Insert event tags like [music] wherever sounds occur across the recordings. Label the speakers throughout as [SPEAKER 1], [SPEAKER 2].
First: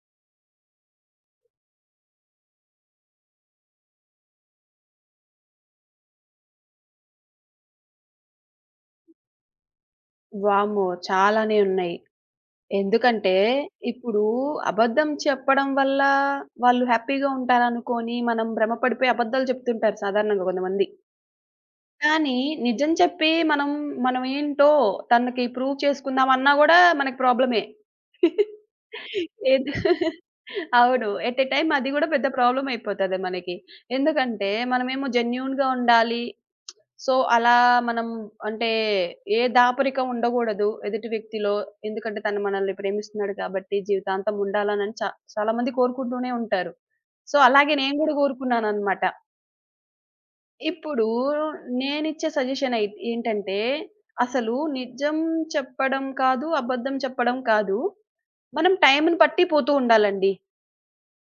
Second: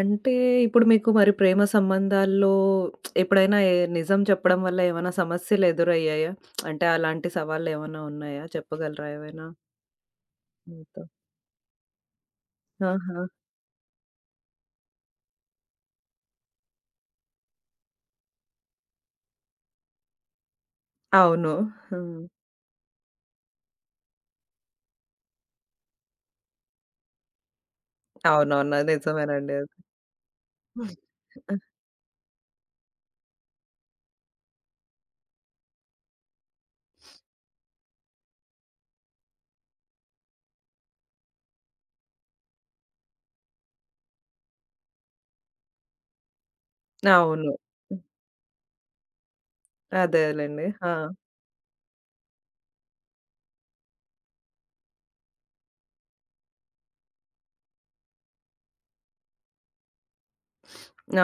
[SPEAKER 1] అంటే ఇప్పుడు మీకు మరి ప్రేమ సంబంధాల్లో ఎప్పుడైనా నిజం చెప్పడం వల్ల ఏమైనా సమస్యలు ఎదురయ్యాయా? అంటే అలాంటి సవాళ్ళేమన్నా ఉన్నాయా? చెప్పగలరా ఏవైనా
[SPEAKER 2] వామ్మో!
[SPEAKER 1] మీతో?
[SPEAKER 2] చాలానే ఉన్నాయి.
[SPEAKER 1] ఆహా!
[SPEAKER 2] ఎందుకంటే, ఇప్పుడు అబద్ధం చెప్పడం వల్ల వాళ్ళు హ్యాపీగా ఉంటారనుకోని, మనం భ్రమ పడిపోయి అబద్ధాలు చెప్తుంటారు సాధారణంగా కొంతమంది.
[SPEAKER 1] అవును. హ్మ్.
[SPEAKER 2] కానీ, నిజం చెప్పి మనం ఏంటో తనకి ప్రూవ్ చేసుకుందాం అన్నా గూడా మనకి ప్రాబ్లమే.
[SPEAKER 1] అవునవును. అది నిజమేనండి
[SPEAKER 2] ఏది
[SPEAKER 1] అది.
[SPEAKER 2] అవును. ఎట్ ఎ టైమ్ అది గూడా పెద్ద ప్రాబ్లమ్ అయిపోతది మనకి. ఎందుకంటే, మనమేమో జెన్యూన్‌గా ఉండాలి. సో, అలా మనం అంటే ఏ దాపరికం ఉండగూడదు ఎదుటి వ్యక్తిలో. ఎందుకంటే తను మనల్ని ప్రేమిస్తున్నాడు కాబట్టి జీవితాంతం ఉండాలనని చాలా మంది కోరుకుంటూనే ఉంటారు. సో,
[SPEAKER 1] అవును.
[SPEAKER 2] అలాగే నేను గూడా కోరుకున్నాననమాట.
[SPEAKER 1] అదేలెండి. ఆ!
[SPEAKER 2] ఇప్పుడు నేనిచ్చే సజెషన్ అయి ఏంటంటే, అసలు నిజం చెప్పడం కాదు, అబద్ధం చెప్పడం కాదు. మనం టైంని బట్టి పోతూ ఉండాలండి.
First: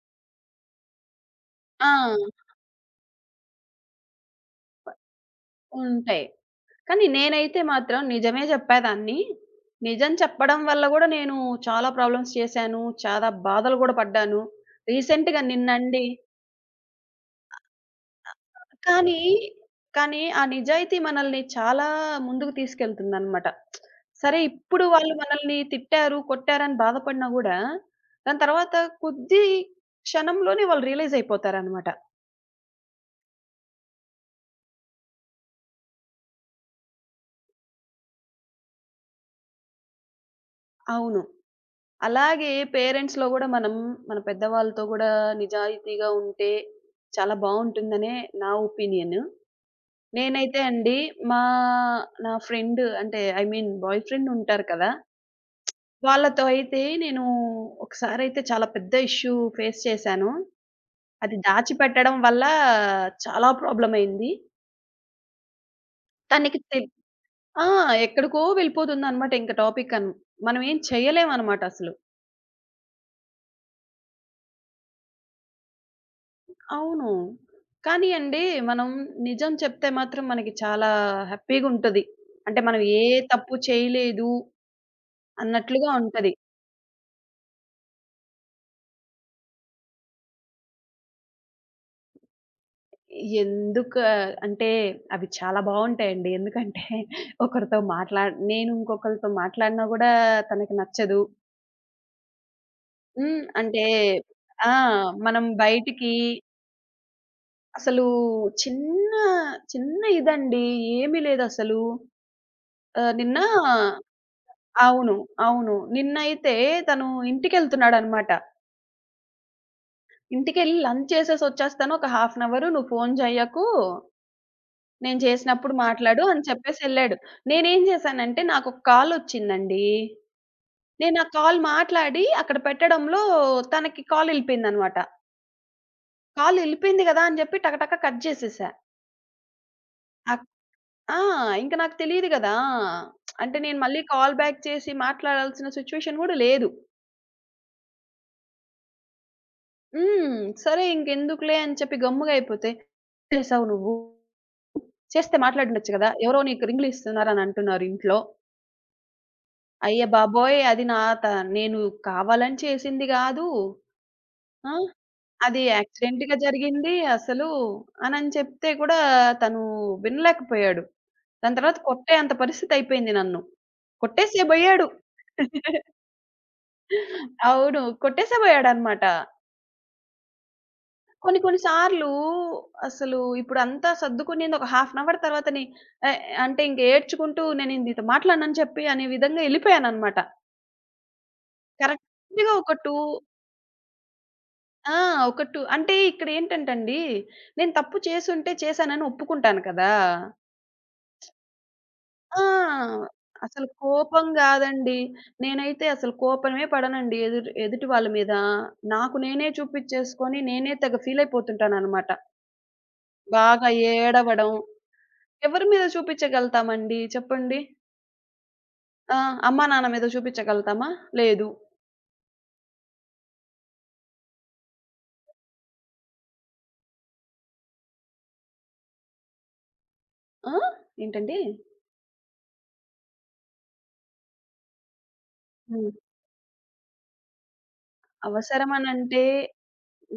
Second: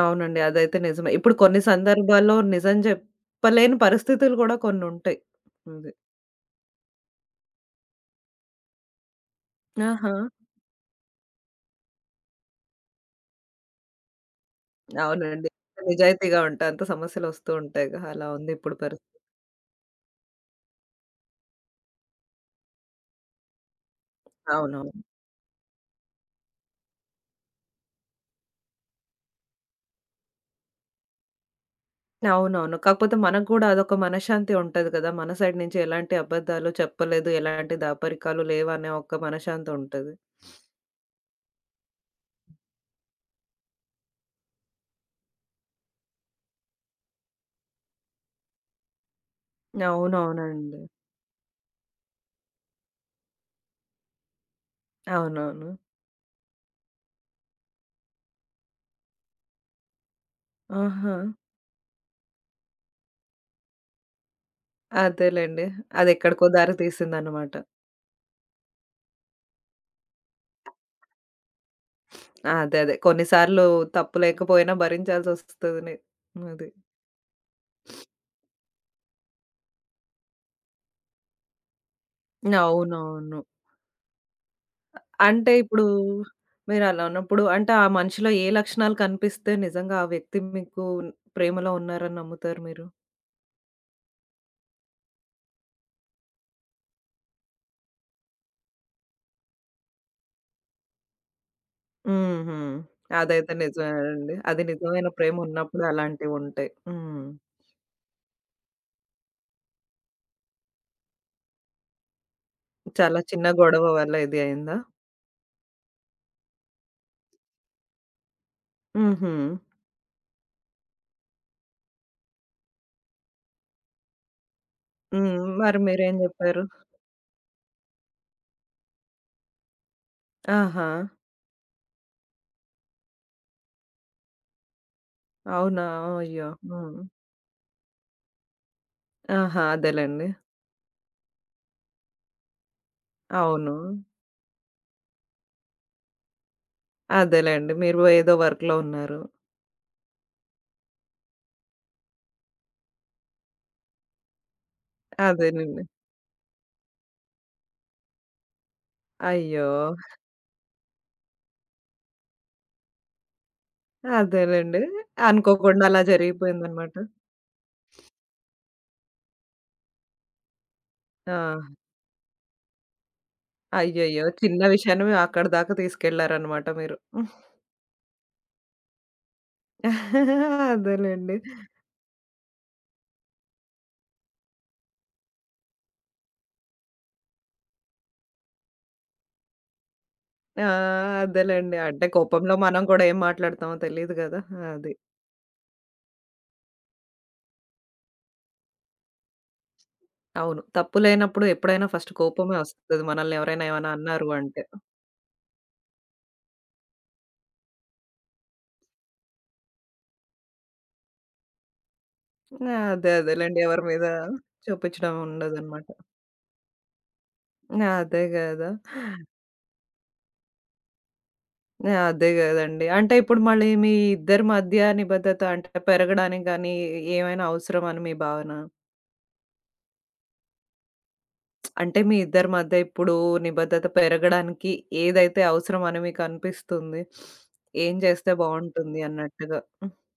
[SPEAKER 1] అవునండి. అదైతే నిజమే. ఇప్పుడు కొన్ని
[SPEAKER 2] ఆ!
[SPEAKER 1] సందర్భాల్లో నిజం చెప్పలేని పరిస్థితులు కూడా కొన్నుంటాయి. అది.
[SPEAKER 2] ఉంటాయి. కానీ నేనైతే మాత్రం నిజమే చెప్పేదాన్ని. నిజం
[SPEAKER 1] ఆహా!
[SPEAKER 2] చెప్పడం వల్ల గూడా నేను చాలా ప్రాబ్లమ్స్ చేశాను. చాలా బాధలు గూడా పడ్డాను. రీసెంట్‌గా
[SPEAKER 1] అవునండి.
[SPEAKER 2] నిన్నండి.
[SPEAKER 1] నిజాయితీగా ఉంటా అంత సమస్యలొస్తూ ఉంటాయిగా. అలా ఉంది ఇప్పుడు పరిస్థితి.
[SPEAKER 2] కానీ, కానీ ఆ నిజాయితీ మనల్ని చాలా ముందుకు తీసుకెళ్తుందనమాట. సరే ఇప్పుడు
[SPEAKER 1] అవునవును.
[SPEAKER 2] వాళ్ళు మనల్ని తిట్టారు, కొట్టారని బాధపడినా గూడా దాని తర్వాత కొద్ది క్షణంలోనే వాళ్ళు రియలైజ్ అయిపోతారనమాట.
[SPEAKER 1] అవునవును. కాకపోతే మనకు గూడా అదొక మనశ్శాంతి ఉంటది కదా! మన సైడ్ నుంచి ఎలాంటి అబద్ధాలు చెప్పలేదు, ఎలాంటి దాపరికాలు లేవనే ఒక మనశ్శాంతి ఉంటది.
[SPEAKER 2] అవును. అలాగే పేరెంట్స్‌లో గూడా మనం మన పెద్దవాళ్ళతో గూడా నిజాయితీగా ఉంటే చాలా బావుంటుందనే నా ఒపీనియన్. నేనైతే
[SPEAKER 1] అవునవునండి.
[SPEAKER 2] అండి మా నా ఫ్రెండ్ అంటే ఐ మీన్ బాయ్ ఫ్రెండ్ ఉంటారు కదా!
[SPEAKER 1] అవునవును.
[SPEAKER 2] వాళ్ళతో అయితే నేను ఒకసారయితే చాలా పెద్ద ఇష్యూ ఫేస్ చేశాను.
[SPEAKER 1] ఆహా!
[SPEAKER 2] అది దాచిపెట్టడం వల్ల చాలా ప్రాబ్లమ్ అయింది.
[SPEAKER 1] అదేలెండి. అదెక్కడికో
[SPEAKER 2] తనకి
[SPEAKER 1] దారి
[SPEAKER 2] తెల్
[SPEAKER 1] తీసిందన్నమాట.
[SPEAKER 2] ఆ! ఎక్కడికో వెళ్ళిపోతుందనమాట ఇంక టాపిక్ మనం ఏం చేయలేమనమాట అసలు.
[SPEAKER 1] అదే. కొన్ని సార్లు తప్పు లేకపోయినా భరించాల్సొస్తది అది.
[SPEAKER 2] అవును. కానీ అండి, మనం నిజం చెప్తే మాత్రం మనకి చాలా హ్యాపీగుంటది. అంటే మనం ఏ
[SPEAKER 1] అవునవును.
[SPEAKER 2] తప్పు చేయలేదు
[SPEAKER 1] అంటే ఇప్పుడు
[SPEAKER 2] అన్నట్లుగా ఉంటది.
[SPEAKER 1] మీరలా ఉన్నప్పుడు అంటే ఆ మనిషిలో ఏ లక్షణాలు కనిపిస్తే నిజంగా ఆ వ్యక్తి మీకు ప్రేమలో ఉన్నారని నమ్ముతారు మీరు?
[SPEAKER 2] ఎందుకు అంటే అవి చాలా బావుంటాయండి. ఎందుకంటే [laughs] ఒకరితో మాట్లా నేను ఇంకొకరితో మాట్లాడినా గూడా తనకి నచ్చదు.
[SPEAKER 1] హుహు.
[SPEAKER 2] హ్మ్.
[SPEAKER 1] అదైతే
[SPEAKER 2] అంటే
[SPEAKER 1] నిజమేనండి. అది
[SPEAKER 2] ఆ!
[SPEAKER 1] నిజమైన ప్రేమ
[SPEAKER 2] మనం
[SPEAKER 1] ఉన్నప్పుడే
[SPEAKER 2] బయటికి
[SPEAKER 1] అలాంటివుంటాయి. హ్మ్.
[SPEAKER 2] అసలు చిన్న, చిన్న ఇదండి. ఏమీ లేదసలు. ఆహ్,
[SPEAKER 1] చాలా
[SPEAKER 2] నిన్న
[SPEAKER 1] చిన్న గొడవ వల్ల ఇది అయిందా?
[SPEAKER 2] అవును. అవును. నిన్నైతే తను ఇంటికెళ్తున్నాడనమాట.
[SPEAKER 1] హుహు.
[SPEAKER 2] ఇంటికెళ్ళి లంచ్ చేసేసొచ్చేస్తాను. ఒక హాఫ్ అన్ అవర్ నువ్వు ఫోను జెయ్యకు. నేను
[SPEAKER 1] హ్మ్.
[SPEAKER 2] చేసినప్పుడు
[SPEAKER 1] మరి మీరేం
[SPEAKER 2] మాట్లాడు అని
[SPEAKER 1] జెప్పారు?
[SPEAKER 2] చెప్పేసెళ్ళాడు. నేనేం జేశానంటే నాకొక కాలొచ్చిందండి.
[SPEAKER 1] ఆహా!
[SPEAKER 2] నేను ఆ కాల్ మాట్లాడి అక్కడ పెట్టడంలో తనకి కాలెళ్ళిపోయిందనమాట.
[SPEAKER 1] అవునా? అయ్యో! హ్మ్.
[SPEAKER 2] కాలెళ్ళిపోయింది గదా! అని జెప్పి టకటక కట్ జేసేసా.
[SPEAKER 1] ఆహా! అదేలెండి.
[SPEAKER 2] అక్ ఆ! ఇంక నాకు తెలీదు గదా! అంటే
[SPEAKER 1] అవును.
[SPEAKER 2] నేను మళ్ళీ కాల్ బ్యాక్ చేసి మాట్లాడాల్సిన సిచ్యువేషన్ గూడా లేదు.
[SPEAKER 1] అదేలెండి. మీరు ఏదో వర్క్‌లో ఉన్నారు.
[SPEAKER 2] హ్మ్. సరే ఇంకెందుకులే అని చెప్పి గమ్ముగా అయిపోతే, "ఏం చేసావు నువ్వు? చేస్తే
[SPEAKER 1] అదేనండి.
[SPEAKER 2] మాట్లాడుండొచ్చు గదా! ఎవరో నీకు రింగులు ఇస్తున్నారని అంటున్నారు ఇంట్లో.
[SPEAKER 1] అయ్యో!
[SPEAKER 2] అయ్య బాబోయ్! అది నా త నేను కావాలని చేసింది గాదు. ఆ!
[SPEAKER 1] అదేలెండి.
[SPEAKER 2] అది
[SPEAKER 1] అనుకోకుండా అలా
[SPEAKER 2] యాక్సిడెంట్‌గా జరిగింది
[SPEAKER 1] జరిగిపోయిందనమాట.
[SPEAKER 2] అసలు అనని చెప్తే కూడా తను వినలేకపోయాడు.
[SPEAKER 1] ఆ!
[SPEAKER 2] దాని తర్వాత కొట్టేంత పరిస్థితి అయిపోయింది నన్ను.
[SPEAKER 1] అయ్యయ్యో! చిన్న
[SPEAKER 2] కొట్టేసేయబోయాడు.
[SPEAKER 1] విషయాన్ని అక్కడి దాకా
[SPEAKER 2] [laughs]
[SPEAKER 1] తీసుకెళ్లారనమాట మీరు.
[SPEAKER 2] అవును. కొట్టేసేయబోయాడనమాట.
[SPEAKER 1] [laughs] అదేలెండి.
[SPEAKER 2] కొన్ని కొన్ని సార్లు అసలు ఇప్పుడంతా సర్దుకునేది ఒక హాఫ్ అన్ అవర్ తర్వాతనే ఎ అంటే ఇంక ఏడ్చుకుంటూ నేను నీతో మాట్లాడనని చెప్పి అనే విధంగా ఎళ్ళిపోయాననమాట.
[SPEAKER 1] ఆ! అదేలెండి. అంటే
[SPEAKER 2] కరెక్ట్‌గా
[SPEAKER 1] కోపంలో
[SPEAKER 2] ఒక
[SPEAKER 1] మనం
[SPEAKER 2] 2
[SPEAKER 1] కూడా ఏం మాట్లాడతామో తెలీదు గదా! అది.
[SPEAKER 2] ఆ! ఒక 2 అంటే ఇక్కడేంటంటండి, నేను తప్పు చేసుంటే చేశానని ఒప్పుకుంటాను కదా!
[SPEAKER 1] అవును. తప్పు లేనప్పుడు ఎప్పుడైనా ఫస్ట్ కోపమే వస్తది.
[SPEAKER 2] ఆ!
[SPEAKER 1] మనల్ని ఎవరైనా
[SPEAKER 2] అసలు
[SPEAKER 1] ఏమైనా
[SPEAKER 2] కోపం
[SPEAKER 1] అన్నారు అంటే.
[SPEAKER 2] గాదండి. నేనైతే అసలు కోపమే పడనండి ఎదుటి ఎదుటి వాళ్ళ మీద. నాకు నేనే చూపిచ్చేసుకొని నేనే తెగ ఫీలయిపోతుంటాననమాట.
[SPEAKER 1] అదేలెండి.
[SPEAKER 2] బాగా
[SPEAKER 1] ఎవరి మీద
[SPEAKER 2] ఏడవడం
[SPEAKER 1] చూపించడం
[SPEAKER 2] ఎవరి మీద
[SPEAKER 1] ఉండదనమాట.
[SPEAKER 2] చూపించగలుగుతామండి చెప్పండి?
[SPEAKER 1] అదే గదా!
[SPEAKER 2] ఆ! అమ్మా, నాన్న మీద చూపించగలుగుతామా? లేదు.
[SPEAKER 1] అదే గదండీ. అంటే ఇప్పుడు మళ్ళీ మీ ఇద్దరి మధ్య నిబద్ధత అంటే పెరగడానికి గానీ, ఏమైనా అవసరం అని మీ భావన?
[SPEAKER 2] ఆ! ఏంటండి?
[SPEAKER 1] అంటే మీ ఇద్దరి మధ్య ఇప్పుడు నిబద్ధత పెరగడానికి ఏదైతే అవసరం
[SPEAKER 2] హ్మ్.
[SPEAKER 1] అని మీకు అనిపిస్తుంది? ఏం చేస్తే బావుంటుంది
[SPEAKER 2] అవసరమనంటే
[SPEAKER 1] అన్నట్టుగా?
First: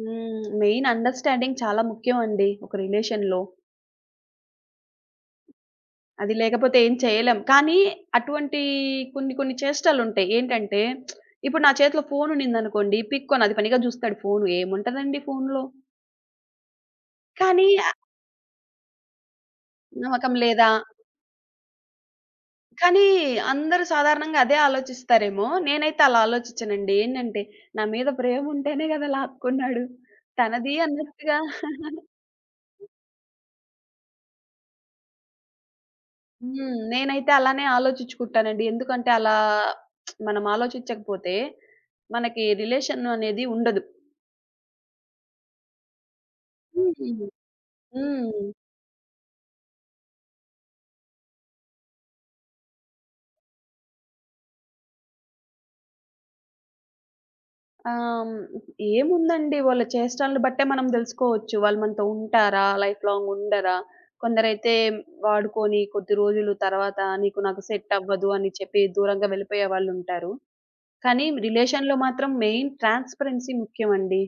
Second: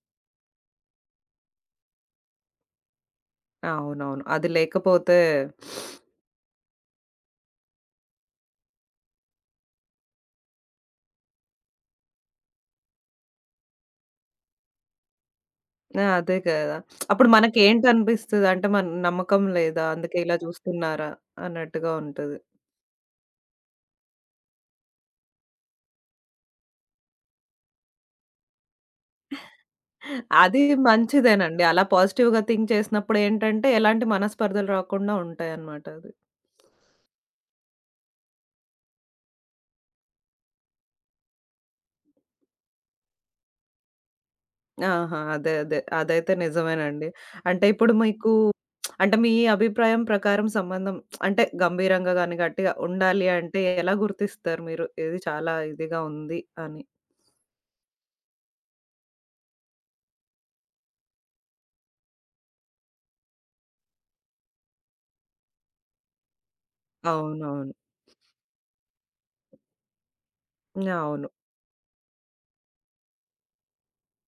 [SPEAKER 2] హ్మ్. మెయిన్ అండర్‌స్టాండింగ్ చాలా ముఖ్యం అండి ఒక రిలేషన్‌లో.
[SPEAKER 1] అవునవును. అది లేకపోతే
[SPEAKER 2] అది లేకపోతే ఏం చేయలేం. కానీ అటువంటి కొన్ని కొన్ని చేష్టలుంటాయి. ఏంటంటే ఇప్పుడు నా చేతిలో ఫోన్ ఉన్నిందనుకోండి, పిక్కొని అది పనిగా చూస్తాడు ఫోను. ఏముంటదండి ఫోన్‌లో?
[SPEAKER 1] ఆ! అదే కదా! అప్పుడు
[SPEAKER 2] కానీ
[SPEAKER 1] మనకేంటనిపిస్తది అంటే, మన నమ్మకం లేదా? అందుకే
[SPEAKER 2] నమ్మకం
[SPEAKER 1] ఇలా
[SPEAKER 2] లేదా?
[SPEAKER 1] చూస్తున్నారా? అన్నట్టుగా ఉంటది.
[SPEAKER 2] కానీ అందరూ సాధారణంగా అదే ఆలోచిస్తారేమో! నేనైతే అలా ఆలోచించనండి. ఏంటంటే నా మీద ప్రేమ ఉంటేనే కదా లాక్కున్నాడు.
[SPEAKER 1] అది
[SPEAKER 2] తనది అన్నట్టుగా.
[SPEAKER 1] మంచిదేనండి. అలా పాజిటివ్‌గా థింక్ చేసినప్పుడు ఏంటంటే, ఎలాంటి మనస్పర్ధలు రాకుండా ఉంటాయన్నమాట అది.
[SPEAKER 2] హ్మ్. నేనైతే అలానే ఆలోచించుకుంటానండి. ఎందుకంటే అలా మనం ఆలోచించకపోతే మనకి రిలేషన్ అనేది ఉండదు.
[SPEAKER 1] ఆహా! అదే. అదైతే నిజమేనండి.
[SPEAKER 2] హ్మ్.
[SPEAKER 1] అంటే ఇప్పుడు మీకు
[SPEAKER 2] హ్మ్.
[SPEAKER 1] అంటే మీ అభిప్రాయం ప్రకారం సంబంధం అంటే గంభీరంగా గాని, గట్టిగా ఉండాలి అంటే ఎలా గుర్తిస్తారు మీరు? ఇది చాలా ఇదిగా ఉంది అని.
[SPEAKER 2] ఆహ్, ఏముందండి వాళ్ళ చేష్టలను బట్టే మనం దెలుసుకోవచ్చు. వాళ్ళు మనతో ఉంటారా? లైఫ్ లాంగ్ ఉండరా? కొందరైతే వాడుకొని కొద్ది రోజులు తర్వాత నీకు నాకు
[SPEAKER 1] అవునవును.
[SPEAKER 2] సెట్ అవ్వదు అని చెప్పి దూరంగా వెళ్ళిపోయే వాళ్ళుంటారు. కానీ
[SPEAKER 1] అవును.
[SPEAKER 2] రిలేషన్‌లో మాత్రం మెయిన్ ట్రాన్స్‌పరెన్సీ ముఖ్యమండి.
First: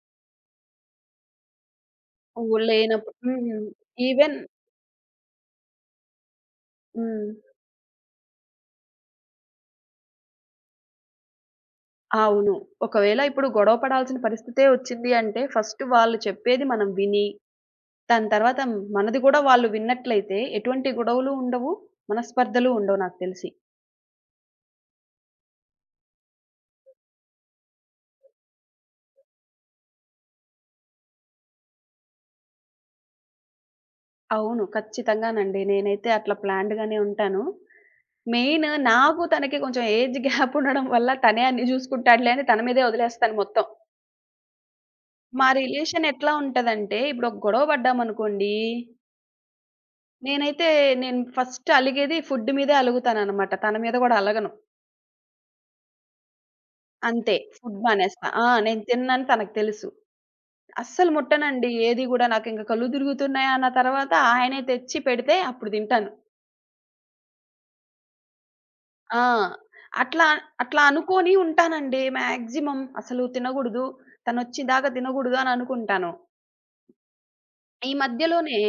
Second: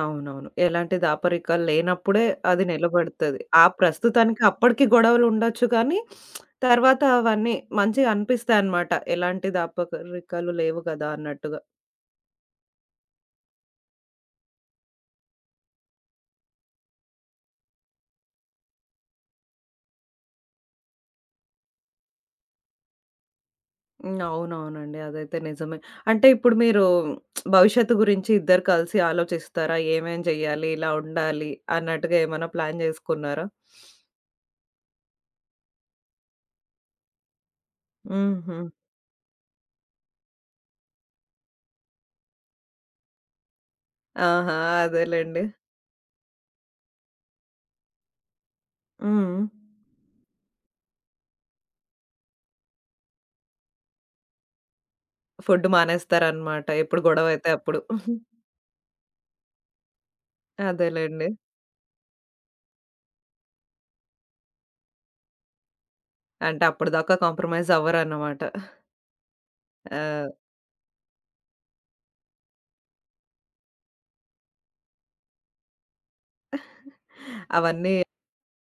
[SPEAKER 1] అవునవును. ఎలాంటి దాపరికాలు లేనప్పుడే అది
[SPEAKER 2] లేనప్పుడు
[SPEAKER 1] నిలబడతది. ఆ
[SPEAKER 2] హ్మ్. ఈవెన్
[SPEAKER 1] ప్రస్తుతానికి అప్పటికి గొడవలుండొచ్చు కానీ, తర్వాత
[SPEAKER 2] హ్మ్.
[SPEAKER 1] అవన్నీ మంచిగా అనిపిస్తాయన్నమాట. ఎలాంటి దాపరికాలు లేవు కదా! అన్నట్టుగా.
[SPEAKER 2] అవును. ఒకవేళ ఇప్పుడు గొడవ పడాల్సిన పరిస్థితే వచ్చింది అంటే, ఫస్ట్ వాళ్ళు చెప్పేది మనం విని, దాని తర్వాత మనది కూడా వాళ్ళు విన్నట్లయితే, ఎటువంటి గొడవలు ఉండవు, మనస్పర్ధలు ఉండవు నాకు తెలిసి.
[SPEAKER 1] హ్మ్. అవునవునండి. అదైతే నిజమే. అంటే ఇప్పుడు మీరు భవిష్యత్తు గురించి ఇద్దరు కలిసి ఆలోచిస్తారా? ఏమేం చేయాలి? ఇలా ఉండాలి అన్నట్టుగా ఏమైనా ప్లాన్ చేసుకున్నారా?
[SPEAKER 2] అవును. ఖచ్చితంగానండి. నేనైతే అట్లా ప్లాన్డ్‌గానే ఉంటాను.
[SPEAKER 1] హుహు.
[SPEAKER 2] మెయిన్ నాకు తనకి కొంచెం ఏజ్ గ్యాప్ ఉండడం వల్ల తనే అన్నీ చూసుకుంటాడులే అని తన మీదే వదిలేస్తాను మొత్తం.
[SPEAKER 1] ఆహా! అదేలెండి.
[SPEAKER 2] మా రిలేషన్ ఎట్లా ఉంటదంటే, ఇప్పుడు ఒక గొడవ పడ్డామనుకోండి,
[SPEAKER 1] హ్మ్.
[SPEAKER 2] నేనైతే నేను ఫస్ట్ అలిగేది ఫుడ్ మీదే అలుగుతాననమాట. తన మీద గూడా అలగను.
[SPEAKER 1] ఫుడ్ మానేస్తారన్నమాట. ఎప్పుడు
[SPEAKER 2] అంతే.
[SPEAKER 1] గొడవైతే
[SPEAKER 2] ఫుడ్
[SPEAKER 1] అప్పుడు.
[SPEAKER 2] మానేస్తా. ఆ! నేను తిననని తనకు తెలుసు. అస్సలు
[SPEAKER 1] అదేలెండి.
[SPEAKER 2] ముట్టనండి ఏది గూడా. నాకింక కళ్ళు తిరుగుతున్నాయా అన్న తర్వాత ఆయనే తెచ్చి పెడితే అప్పుడు తింటాను.
[SPEAKER 1] అంటే అప్పటిదాకా కాంప్రమైజ్ అవ్వరన్నమాట.
[SPEAKER 2] ఆ! అట్లా,
[SPEAKER 1] ఆహ్,
[SPEAKER 2] అట్లా అనుకోని ఉంటానండి మాక్సిమం. అసలు తినగూడదు. తనొచ్చేదాకా తినగూడదు అని అనుకుంటాను. ఈ
[SPEAKER 1] అవన్నీ
[SPEAKER 2] మధ్యలోనే,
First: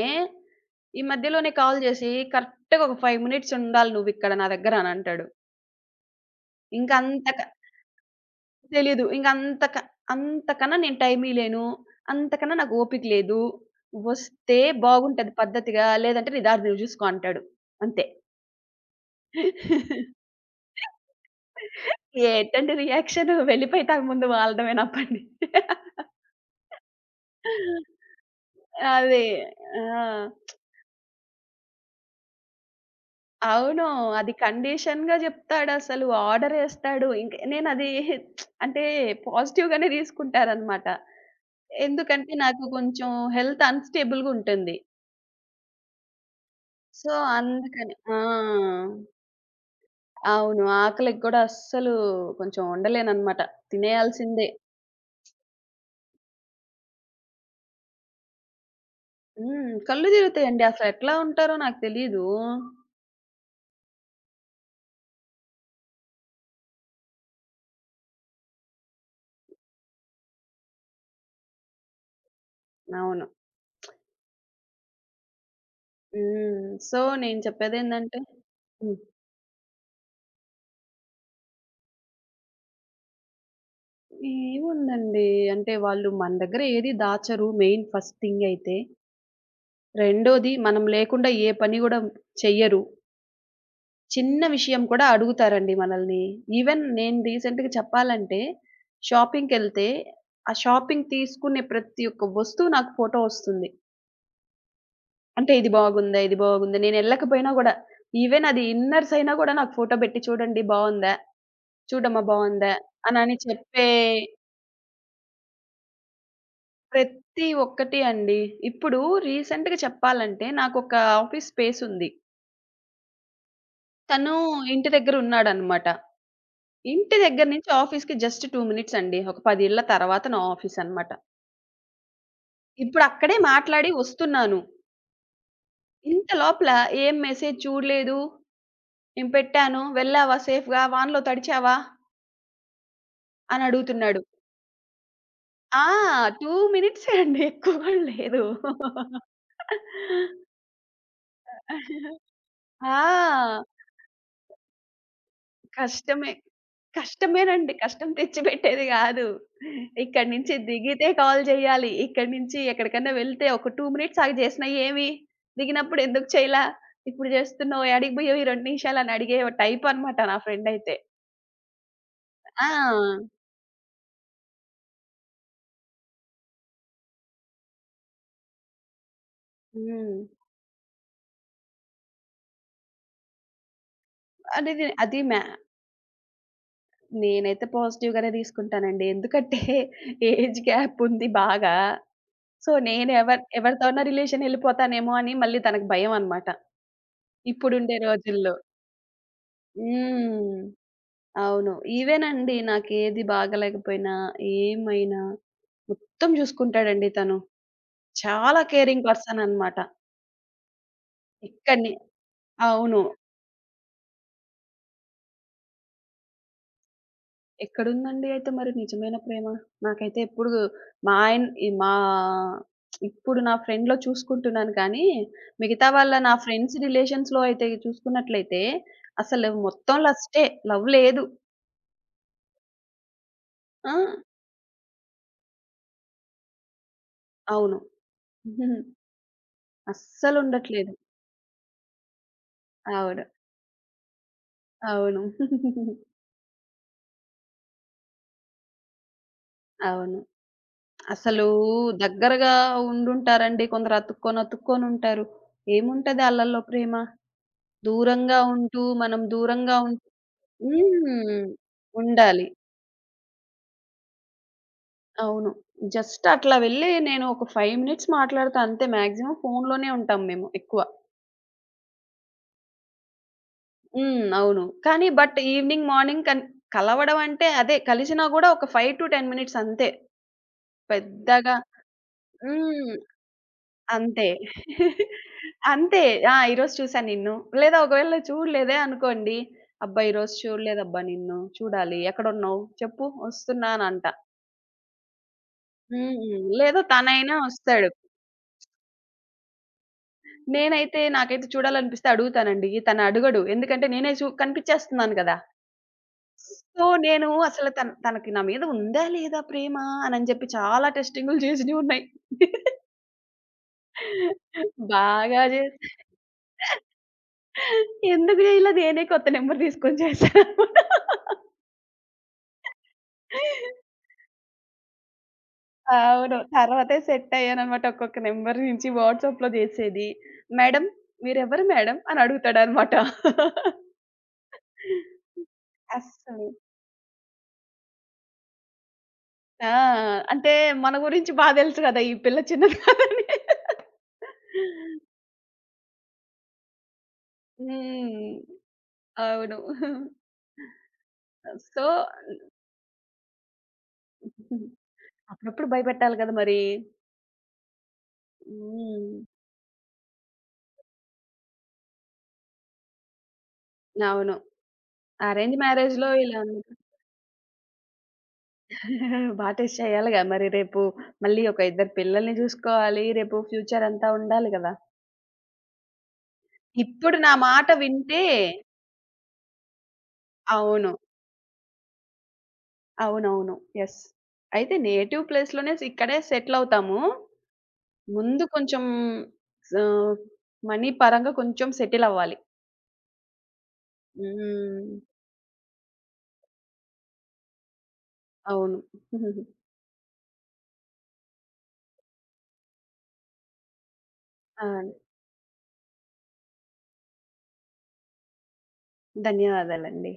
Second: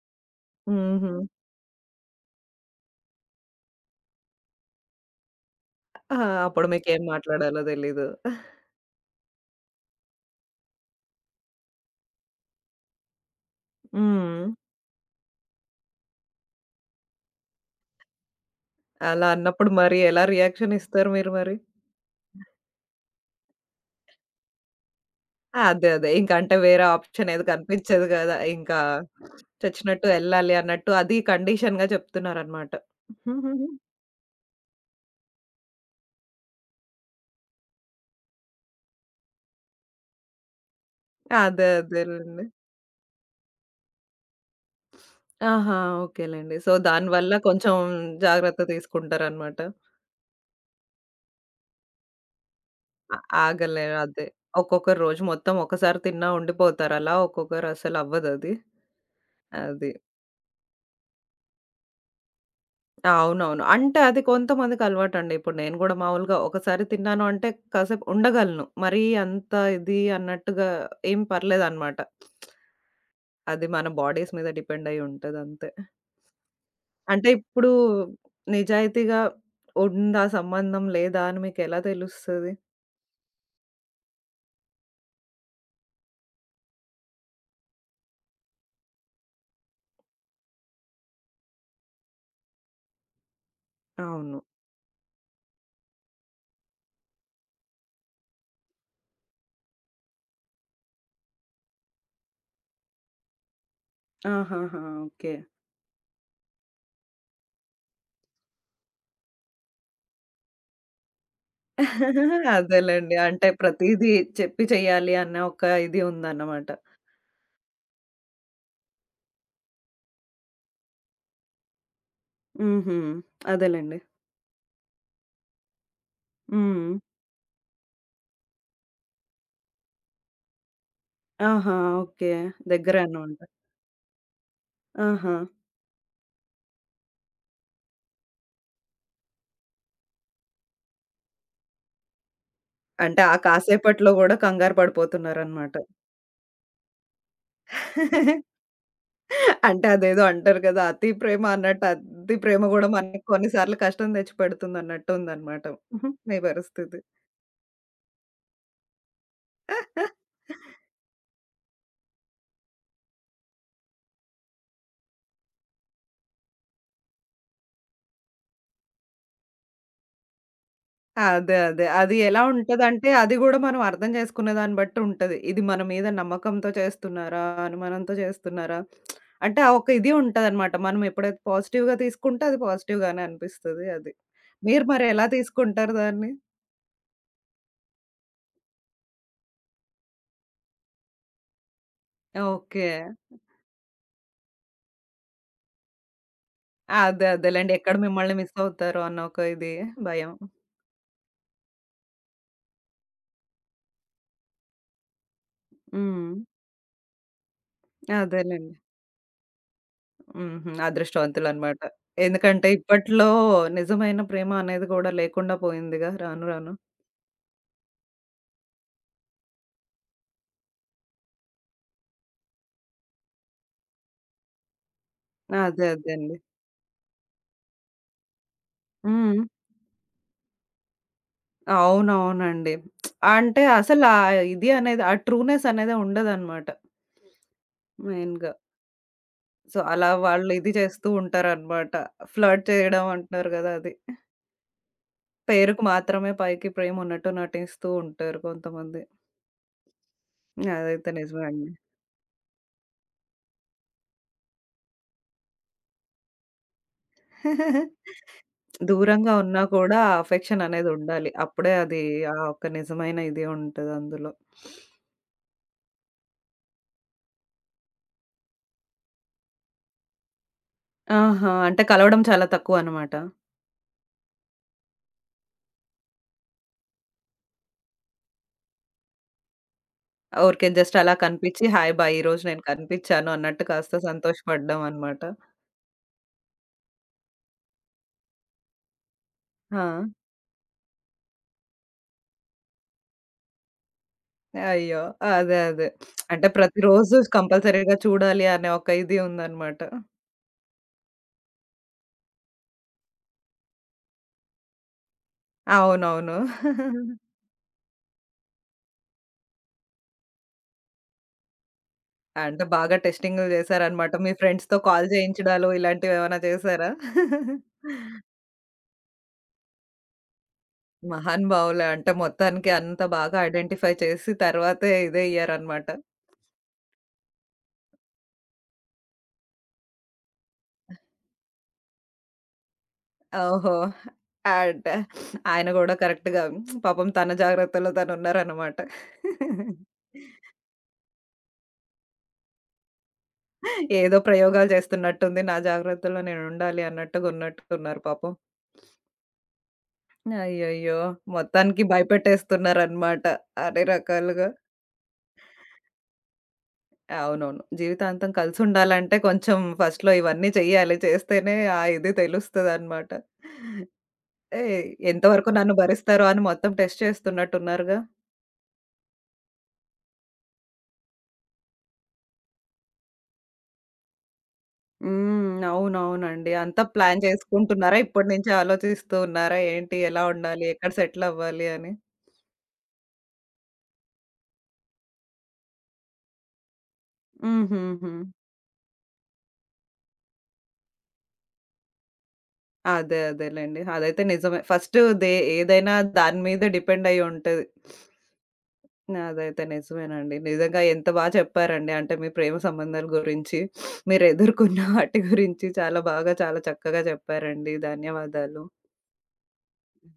[SPEAKER 2] ఈ
[SPEAKER 1] హుహు.
[SPEAKER 2] మధ్యలోనే కాల్ జేసి, "కరెక్ట్‌గా ఒక 5 మినిట్స్ ఉండాలి నువ్విక్కడ నా దగ్గర" అని అంటాడు.
[SPEAKER 1] ఆ! అప్పుడు
[SPEAKER 2] ఇంక
[SPEAKER 1] మీకేం
[SPEAKER 2] అంతక
[SPEAKER 1] మాట్లాడాలో తెలీదు.
[SPEAKER 2] తెలీదు. అంతకన్నా నేను టైం ఇయ్యలేను. అంతకన్నా నాకు ఓపిక లేదు.
[SPEAKER 1] హ్మ్.
[SPEAKER 2] వస్తే బాగుంటది పద్ధతిగా. లేదంటే నీ దారి నువ్వు చూసుకో అంటాడు. అంతే.
[SPEAKER 1] అలా అన్నప్పుడు మరి ఎలా రియాక్షన్ ఇస్తారు మీరు మరి?
[SPEAKER 2] ఏంటండి రియాక్షన్? వెళ్ళిపోయి తన ముందు వాలడమేనా నా పని.
[SPEAKER 1] ఆ! అదే. ఇంక అంటే వేరే ఆప్షన్ ఏది కనిపించదు గదా! ఇంకా
[SPEAKER 2] అదే.
[SPEAKER 1] చచ్చినట్టు
[SPEAKER 2] ఆ!
[SPEAKER 1] ఎళ్ళాలి అన్నట్టు అది కండిషన్‌గా చెప్తున్నారన్నమాట. హుహుహు.
[SPEAKER 2] అవును. అది కండిషన్‌గా జెప్తాడసలు. ఆర్డరేస్తాడు. ఇంక నేనది [sniffs] [laughs] అంటే పాజిటివ్‌గానే తీసుకుంటారనమాట.
[SPEAKER 1] అదే.
[SPEAKER 2] ఎందుకంటే
[SPEAKER 1] అదేలెండి.
[SPEAKER 2] నాకు కొంచెం హెల్త్ అన్‌స్టేబుల్‌గా ఉంటుంది.
[SPEAKER 1] ఆహా! ఓకేలెండి. సో,
[SPEAKER 2] సో,
[SPEAKER 1] దానివల్ల కొంచెం
[SPEAKER 2] అందుకని. ఆ!
[SPEAKER 1] జాగ్రత్త తీసుకుంటారన్నమాట.
[SPEAKER 2] అవును. ఆకలికి గూడా అస్సలు కొంచెం
[SPEAKER 1] ఆ!
[SPEAKER 2] ఉండలేననమాట.
[SPEAKER 1] ఆగలేరు అదే.
[SPEAKER 2] తినేయాల్సిందే.
[SPEAKER 1] ఒక్కొక్కరు రోజు మొత్తం ఒకసారి తిన్నా ఉండిపోతారు. అలా ఒక్కొక్కరు అసలు అవ్వదది.
[SPEAKER 2] హ్మ్.
[SPEAKER 1] అది.
[SPEAKER 2] కళ్ళు తిరుగుతాయండి. అసలెట్లా ఉంటారో నాకు తెలీదు.
[SPEAKER 1] అవునవును. అంటే అది కొంతమందికి అలవాటండి. ఇప్పుడు నేను గూడా మామూలుగా ఒకసారి తిన్నాను అంటే కాసేపు ఉండగలను. మరీ అంత ఇది అన్నట్టుగా ఏం పర్లేదనమాట.
[SPEAKER 2] అవును.
[SPEAKER 1] అది మన బాడీస్ మీద డిపెండ్ అయ్యి ఉంటదంతే.
[SPEAKER 2] హ్మ్. సో,
[SPEAKER 1] అంటే
[SPEAKER 2] నేను
[SPEAKER 1] ఇప్పుడు
[SPEAKER 2] చెప్పేదేందంటే హ్మ్.
[SPEAKER 1] నిజాయితీగా ఉందా సంబంధం లేదా అని మీకెలా తెలుస్తది?
[SPEAKER 2] ఏముందండి. అంటే వాళ్ళు మన దగ్గర ఏది దాచరు మెయిన్ ఫస్ట్ థింగ్ అయితే. రెండోది మనం లేకుండా ఏ పని గూడా చెయ్యరు.
[SPEAKER 1] అవును.
[SPEAKER 2] చిన్న విషయం కూడా అడుగుతారండి మనల్ని. ఈవెన్ నేను రీసెంట్‌గా చెప్పాలంటే షాపింగ్‌కెళ్తే, ఆ షాపింగ్ తీసుకునే ప్రతి ఒక్క వస్తువు నాకు ఫోటో వస్తుంది.
[SPEAKER 1] ఆహాహా! ఓకే.
[SPEAKER 2] అంటే ఇది బాగుందా? ఇది బాగుందా? నేనెళ్ళకపోయినా గూడా ఈవెన్ అది ఇన్నర్స్ అయినా గూడా నాకు ఫోటో పెట్టి చూడండి బావుందా? చూడమ్మా బావుందా?
[SPEAKER 1] అదేలెండి.
[SPEAKER 2] అనని
[SPEAKER 1] అంటే
[SPEAKER 2] చెప్పే
[SPEAKER 1] ప్రతీదీ చెప్పి చెయ్యాలి అన్న ఒక ఇది ఉందన్నమాట.
[SPEAKER 2] ప్రతి ఒక్కటి అండి. ఇప్పుడు రీసెంట్‌గా చెప్పాలంటే నాకొక ఆఫీస్ స్పేస్ ఉంది.
[SPEAKER 1] హుహు. అదేలెండి.
[SPEAKER 2] తను ఇంటి దగ్గర ఉన్నాడనమాట.
[SPEAKER 1] హ్మ్.
[SPEAKER 2] ఇంటి దగ్గర నుంచి ఆఫీస్‌కి జస్ట్ 2 మినిట్స్ అండి. ఒక 10 ఇళ్ల తర్వాత నా ఆఫీస్ అనమాట.
[SPEAKER 1] ఆహా! ఓకే. దగ్గరే
[SPEAKER 2] ఇప్పుడు అక్కడే
[SPEAKER 1] అన్నమాట.
[SPEAKER 2] మాట్లాడి వస్తున్నాను.
[SPEAKER 1] ఆహా!
[SPEAKER 2] ఇంత లోపల ఏం మెసేజ్ చూడలేదు. నేను పెట్టాను. వెళ్ళావా సేఫ్‌గా? వానలో తడిచావా?
[SPEAKER 1] అంటే ఆ
[SPEAKER 2] అని
[SPEAKER 1] కాసేపట్లో
[SPEAKER 2] అడుగుతున్నాడు.
[SPEAKER 1] గూడా కంగారు పడిపోతున్నారన్నమాట.
[SPEAKER 2] ఆ! 2 మినిట్సే అండి. ఎక్కువ కూడా లేదు.
[SPEAKER 1] అంటే అదేదో అంటారు కదా! అతి ప్రేమ అన్నట్టు అతి ప్రేమ గూడా మనకి కొన్ని
[SPEAKER 2] ఆ!
[SPEAKER 1] సార్లు కష్టం తెచ్చిపెడుతుందన్నట్టు ఉందన్నమాట
[SPEAKER 2] కష్టమే.
[SPEAKER 1] మీ పరిస్థితి.
[SPEAKER 2] కష్టమేనండి. కష్టం తెచ్చిపెట్టేది గాదు. ఇక్కడి నుంచి దిగితే కాల్ జేయాలి. ఇక్కడి నుంచి ఎక్కడికన్నా వెళ్తే ఒక 2 మినిట్స్ ఆగి జేసినా ఏమి? దిగినప్పుడు ఎందుకు చేయలా? ఇప్పుడు జేస్తున్నావు. యాడికి బోయావు ఈ 2 నిమిషాలని అడిగే టైప్ అనమాట నా ఫ్రెండ్ అయితే.
[SPEAKER 1] అదే. అది ఎలా ఉంటదంటే,
[SPEAKER 2] ఆ!
[SPEAKER 1] అది గూడా మనం అర్థం చేసుకునే దాన్ని బట్టి ఉంటది. ఇది మన మీద నమ్మకంతో చేస్తున్నారా? అనుమానంతో చేస్తున్నారా? అంటే, ఆ ఒక ఇది
[SPEAKER 2] హ్మ్.
[SPEAKER 1] ఉంటదనమాట. మనం ఎప్పుడైతే పాజిటివ్‌గా తీసుకుంటే, అది పాజిటివ్‌గానే అనిపిస్తది అది.
[SPEAKER 2] అంటే
[SPEAKER 1] మీరు
[SPEAKER 2] ఇది
[SPEAKER 1] మరి
[SPEAKER 2] అది
[SPEAKER 1] ఎలా తీసుకుంటారు దాన్ని?
[SPEAKER 2] నేనైతే పాజిటివ్ గానే తీసుకుంటానండి. ఎందుకంటే ఏజ్ గ్యాప్ ఉంది బాగా. So,
[SPEAKER 1] okay.
[SPEAKER 2] నేను ఎవరితో అన్నా రిలేషన్ ఎళ్ళిపోతానేమో అని మళ్ళీ తనకు భయం అనమాట.
[SPEAKER 1] అదే. అదేలెండి. ఎక్కడ
[SPEAKER 2] ఇప్పుడుండే
[SPEAKER 1] మిమ్మల్ని
[SPEAKER 2] రోజుల్లో.
[SPEAKER 1] మిస్ అవుతారో అన్న ఒక ఇది భయం.
[SPEAKER 2] హ్మ్. అవును. ఈవెనండి నాకేది బాగాలేకపోయినా, ఏమైనా మొత్తం
[SPEAKER 1] హ్మ్.
[SPEAKER 2] జూసుకుంటాడండి తను. చాలా
[SPEAKER 1] అదేలెండి.
[SPEAKER 2] కేరింగ్ పర్సన్ అనమాట.
[SPEAKER 1] హుహు. అదృష్టవంతులనమాట.
[SPEAKER 2] ఇక్కడనే
[SPEAKER 1] ఎందుకంటే,
[SPEAKER 2] అవును.
[SPEAKER 1] ఇప్పట్లో నిజమైన ప్రేమ అనేది గూడా లేకుండా పోయిందిగా రాను రాను.
[SPEAKER 2] ఎక్కడుందండి అయితే మరి నిజమైన ప్రేమ? నాకైతే ఎప్పుడు మా ఆయన ఈ మా ఇప్పుడు నా ఫ్రెండ్‌లో చూసుకుంటున్నాను కానీ,
[SPEAKER 1] అదే.
[SPEAKER 2] మిగతా
[SPEAKER 1] అదే
[SPEAKER 2] వాళ్ళ నా
[SPEAKER 1] అండి.
[SPEAKER 2] ఫ్రెండ్స్ రిలేషన్స్‌లో అయితే చూసుకున్నట్లయితే
[SPEAKER 1] హ్మ్.
[SPEAKER 2] అసలు మొత్తం లస్టే. లవ్ లేదు.
[SPEAKER 1] అవునవునండి. అంటే
[SPEAKER 2] ఆ!
[SPEAKER 1] అసలా ఇది అనేది ఆ ట్రూనెస్ అనేదే ఉండదనమాట
[SPEAKER 2] అవును.
[SPEAKER 1] మెయిన్‌గా.
[SPEAKER 2] [laughs]
[SPEAKER 1] సో, అలా వాళ్ళు ఇది
[SPEAKER 2] అస్సలుండట్లేదు.
[SPEAKER 1] చేస్తూ ఉంటారనమాట. ఫ్లర్ట్ చేయడం
[SPEAKER 2] అవును.
[SPEAKER 1] అంటున్నారు గదా! అది.
[SPEAKER 2] అవును.
[SPEAKER 1] పేరుకు మాత్రమే పైకి ప్రేమ ఉన్నట్టు నటిస్తూ ఉంటారు కొంతమంది.
[SPEAKER 2] అవును.
[SPEAKER 1] అదైతే నిజమే
[SPEAKER 2] అసలూ
[SPEAKER 1] అండి.
[SPEAKER 2] దగ్గరగా ఉండుంటారండి. అతుక్కొనుంటారు. ఏముంటది ఆళ్ళల్లో ప్రేమ? దూరంగా ఉంటూ, మనం
[SPEAKER 1] దూరంగా ఉన్నా
[SPEAKER 2] దూరంగా ఉం
[SPEAKER 1] కూడా ఆ అఫెక్షన్ అనేది ఉండాలి.
[SPEAKER 2] హ్మ్.
[SPEAKER 1] అప్పుడే అది ఆ
[SPEAKER 2] ఉండాలి.
[SPEAKER 1] ఒక్క నిజమైన ఇది ఉంటది అందులో.
[SPEAKER 2] అవును. జస్ట్ అట్లా వెళ్ళి నేను ఒక 5 మినిట్స్ మాట్లాడతా అంతే. మాక్సిమం ఫోన్‌లోనే ఉంటాం మేము ఎక్కువ.
[SPEAKER 1] ఆహా! అంటే కలవడం చాలా తక్కువనమాట.
[SPEAKER 2] హ్మ్. అవును. కానీ బట్ ఈవినింగ్, మార్నింగ్ కన్ కలవడం అంటే అదే కలిసినా గూడా ఒక 5-10 మినిట్స్ అంతే.
[SPEAKER 1] ఊరికే జస్ట్ అలా
[SPEAKER 2] పెద్దగా
[SPEAKER 1] కనిపిచ్చి, హాయ్ బాయ్! ఈరోజు నేను
[SPEAKER 2] హ్మ్.
[SPEAKER 1] కనిపిచ్చాను అన్నట్టు కాస్త
[SPEAKER 2] అంతే.
[SPEAKER 1] సంతోషపడ్డం
[SPEAKER 2] [laughs]
[SPEAKER 1] అన్నమాట.
[SPEAKER 2] అంతే. ఆ! ఈరోజు చూసా నిన్ను. లేదా ఒకవేళ చూడలేదే అనుకోండి.
[SPEAKER 1] ఆ!
[SPEAKER 2] అబ్బా! ఈరోజు చూడలేదబ్బా నిన్ను. చూడాలి. ఎక్కడున్నావు? చెప్పు వస్తున్నానంట.
[SPEAKER 1] అయ్యో! అదే. అంటే
[SPEAKER 2] హ్మ్. లేదో
[SPEAKER 1] ప్రతిరోజు
[SPEAKER 2] తనైనా వస్తాడు.
[SPEAKER 1] కంపల్సరీగా చూడాలి అనే ఒక ఇది ఉందన్నమాట.
[SPEAKER 2] నాకైతే చూడాలనిపిస్తే అడుగుతానండి. తను అడగడు. ఎందుకంటే నేనే కనిపించేస్తున్నాను కదా!
[SPEAKER 1] అవునవును.
[SPEAKER 2] సో, నేను అసలు తనకి నా మీద ఉందా లేదా ప్రేమ అని అని చెప్పి చాలా టెస్టింగులు చేసినయి ఉన్నాయి.
[SPEAKER 1] అంటే బాగా టెస్టింగులు చేశారన్నమాట. మీ ఫ్రెండ్స్‌తో కాల్
[SPEAKER 2] బాగా
[SPEAKER 1] చేయించడాలు
[SPEAKER 2] చేశా.
[SPEAKER 1] ఇలాంటివేమైనా చేశారా?
[SPEAKER 2] ఎందుకు చేయలా నేనే కొత్త నంబర్ తీసుకొని చేశాననమాట.
[SPEAKER 1] మహానుభావులే. అంటే మొత్తానికి అంత బాగా ఐడెంటిఫై చేసి తర్వాతే ఇదయ్యారన్నమాట.
[SPEAKER 2] అవును. తర్వాతే సెట్ అయ్యాననమాట. ఒక్కొక్క నంబర్ నుంచి వాట్సాప్‌లో చేసేది. మేడమ్ మీరెవరు మేడమ్ అని అడుగుతాడనమాట.
[SPEAKER 1] ఓహో! అడ్ ఆయన గూడా కరెక్ట్‌గా
[SPEAKER 2] అస్సలు.
[SPEAKER 1] పాపం తన జాగ్రత్తలో తనున్నారనమాట.
[SPEAKER 2] ఆ! అంటే మన గురించి బా తెలుసు కదా! ఈ పిల్ల చిన్నది కాదని.
[SPEAKER 1] ఏదో ప్రయోగాలు చేస్తున్నట్టుంది. నా జాగ్రత్తలో నేనుండాలి అన్నట్టుగా ఉన్నట్టున్నారు పాపం.
[SPEAKER 2] హ్మ్. అవును.
[SPEAKER 1] అయ్యయ్యో! మొత్తానికి
[SPEAKER 2] సో
[SPEAKER 1] భయపెట్టేస్తున్నారనమాట అన్ని రకాలుగా.
[SPEAKER 2] అప్పుడప్పుడు భయపెట్టాలి కదా మరి.
[SPEAKER 1] అవునవును. జీవితాంతం కలిసుండాలంటే
[SPEAKER 2] హ్మ్.
[SPEAKER 1] కొంచెం ఫస్ట్‌లో ఇవన్నీ చెయ్యాలి. చేస్తేనే ఆ ఇది తెలుస్తదనమాట.
[SPEAKER 2] అవును.
[SPEAKER 1] ఏయ్! ఎంతవరకు
[SPEAKER 2] అరేంజ్
[SPEAKER 1] నన్ను
[SPEAKER 2] మ్యారేజ్‌లో
[SPEAKER 1] భరిస్తారో
[SPEAKER 2] ఇలా
[SPEAKER 1] అని
[SPEAKER 2] ఉంది.
[SPEAKER 1] మొత్తం టెస్ట్ చేస్తున్నట్టున్నారుగా.
[SPEAKER 2] [laughs] బా టెస్ట్ చేయాలిగా మరి రేపు మళ్ళీ ఒక ఇద్దరు పిల్లల్ని చూసుకోవాలి. రేపు ఫ్యూచర్ అంతా ఉండాలి కదా!
[SPEAKER 1] హ్మ్. అవునవునండి. అంతా
[SPEAKER 2] ఇప్పుడు
[SPEAKER 1] ప్లాన్
[SPEAKER 2] నా మాట
[SPEAKER 1] చేసుకుంటున్నారా?
[SPEAKER 2] వింటే
[SPEAKER 1] ఇప్పటి నుంచే ఆలోచిస్తూ ఉన్నారా? ఏంటి? ఎలా ఉండాలి? ఎక్కడ
[SPEAKER 2] అవును.
[SPEAKER 1] సెటిల్ అవ్వాలి అని?
[SPEAKER 2] అవునవును. యెస్. అయితే నేటివ్ ప్లేస్‌లోనే ఇక్కడే సెటిల్ అవుతాము.
[SPEAKER 1] హుహుహు.
[SPEAKER 2] ముందు కొంచెం ఆహ్, మనీ పరంగా కొంచెం సెటిల్ అవ్వాలి.
[SPEAKER 1] అదేలెండి. అదైతే నిజమే.
[SPEAKER 2] హ్మ్.
[SPEAKER 1] ఫస్ట్ దే ఏదైనా దాని మీద డిపెండ్ అయ్యి ఉంటది.
[SPEAKER 2] అవును. [laughs]
[SPEAKER 1] అదైతే నిజమేనండి. నిజంగా ఎంత బా చెప్పారండి. అంటే మీ ప్రేమ సంబంధాల గురించి,
[SPEAKER 2] ఆ!
[SPEAKER 1] మీరెదుర్కొన్న వాటి గురించి చాలా బాగా, చాలా చక్కగా చెప్పారండి. ధన్యవాదాలు.
[SPEAKER 2] ధన్యవాదాలండి.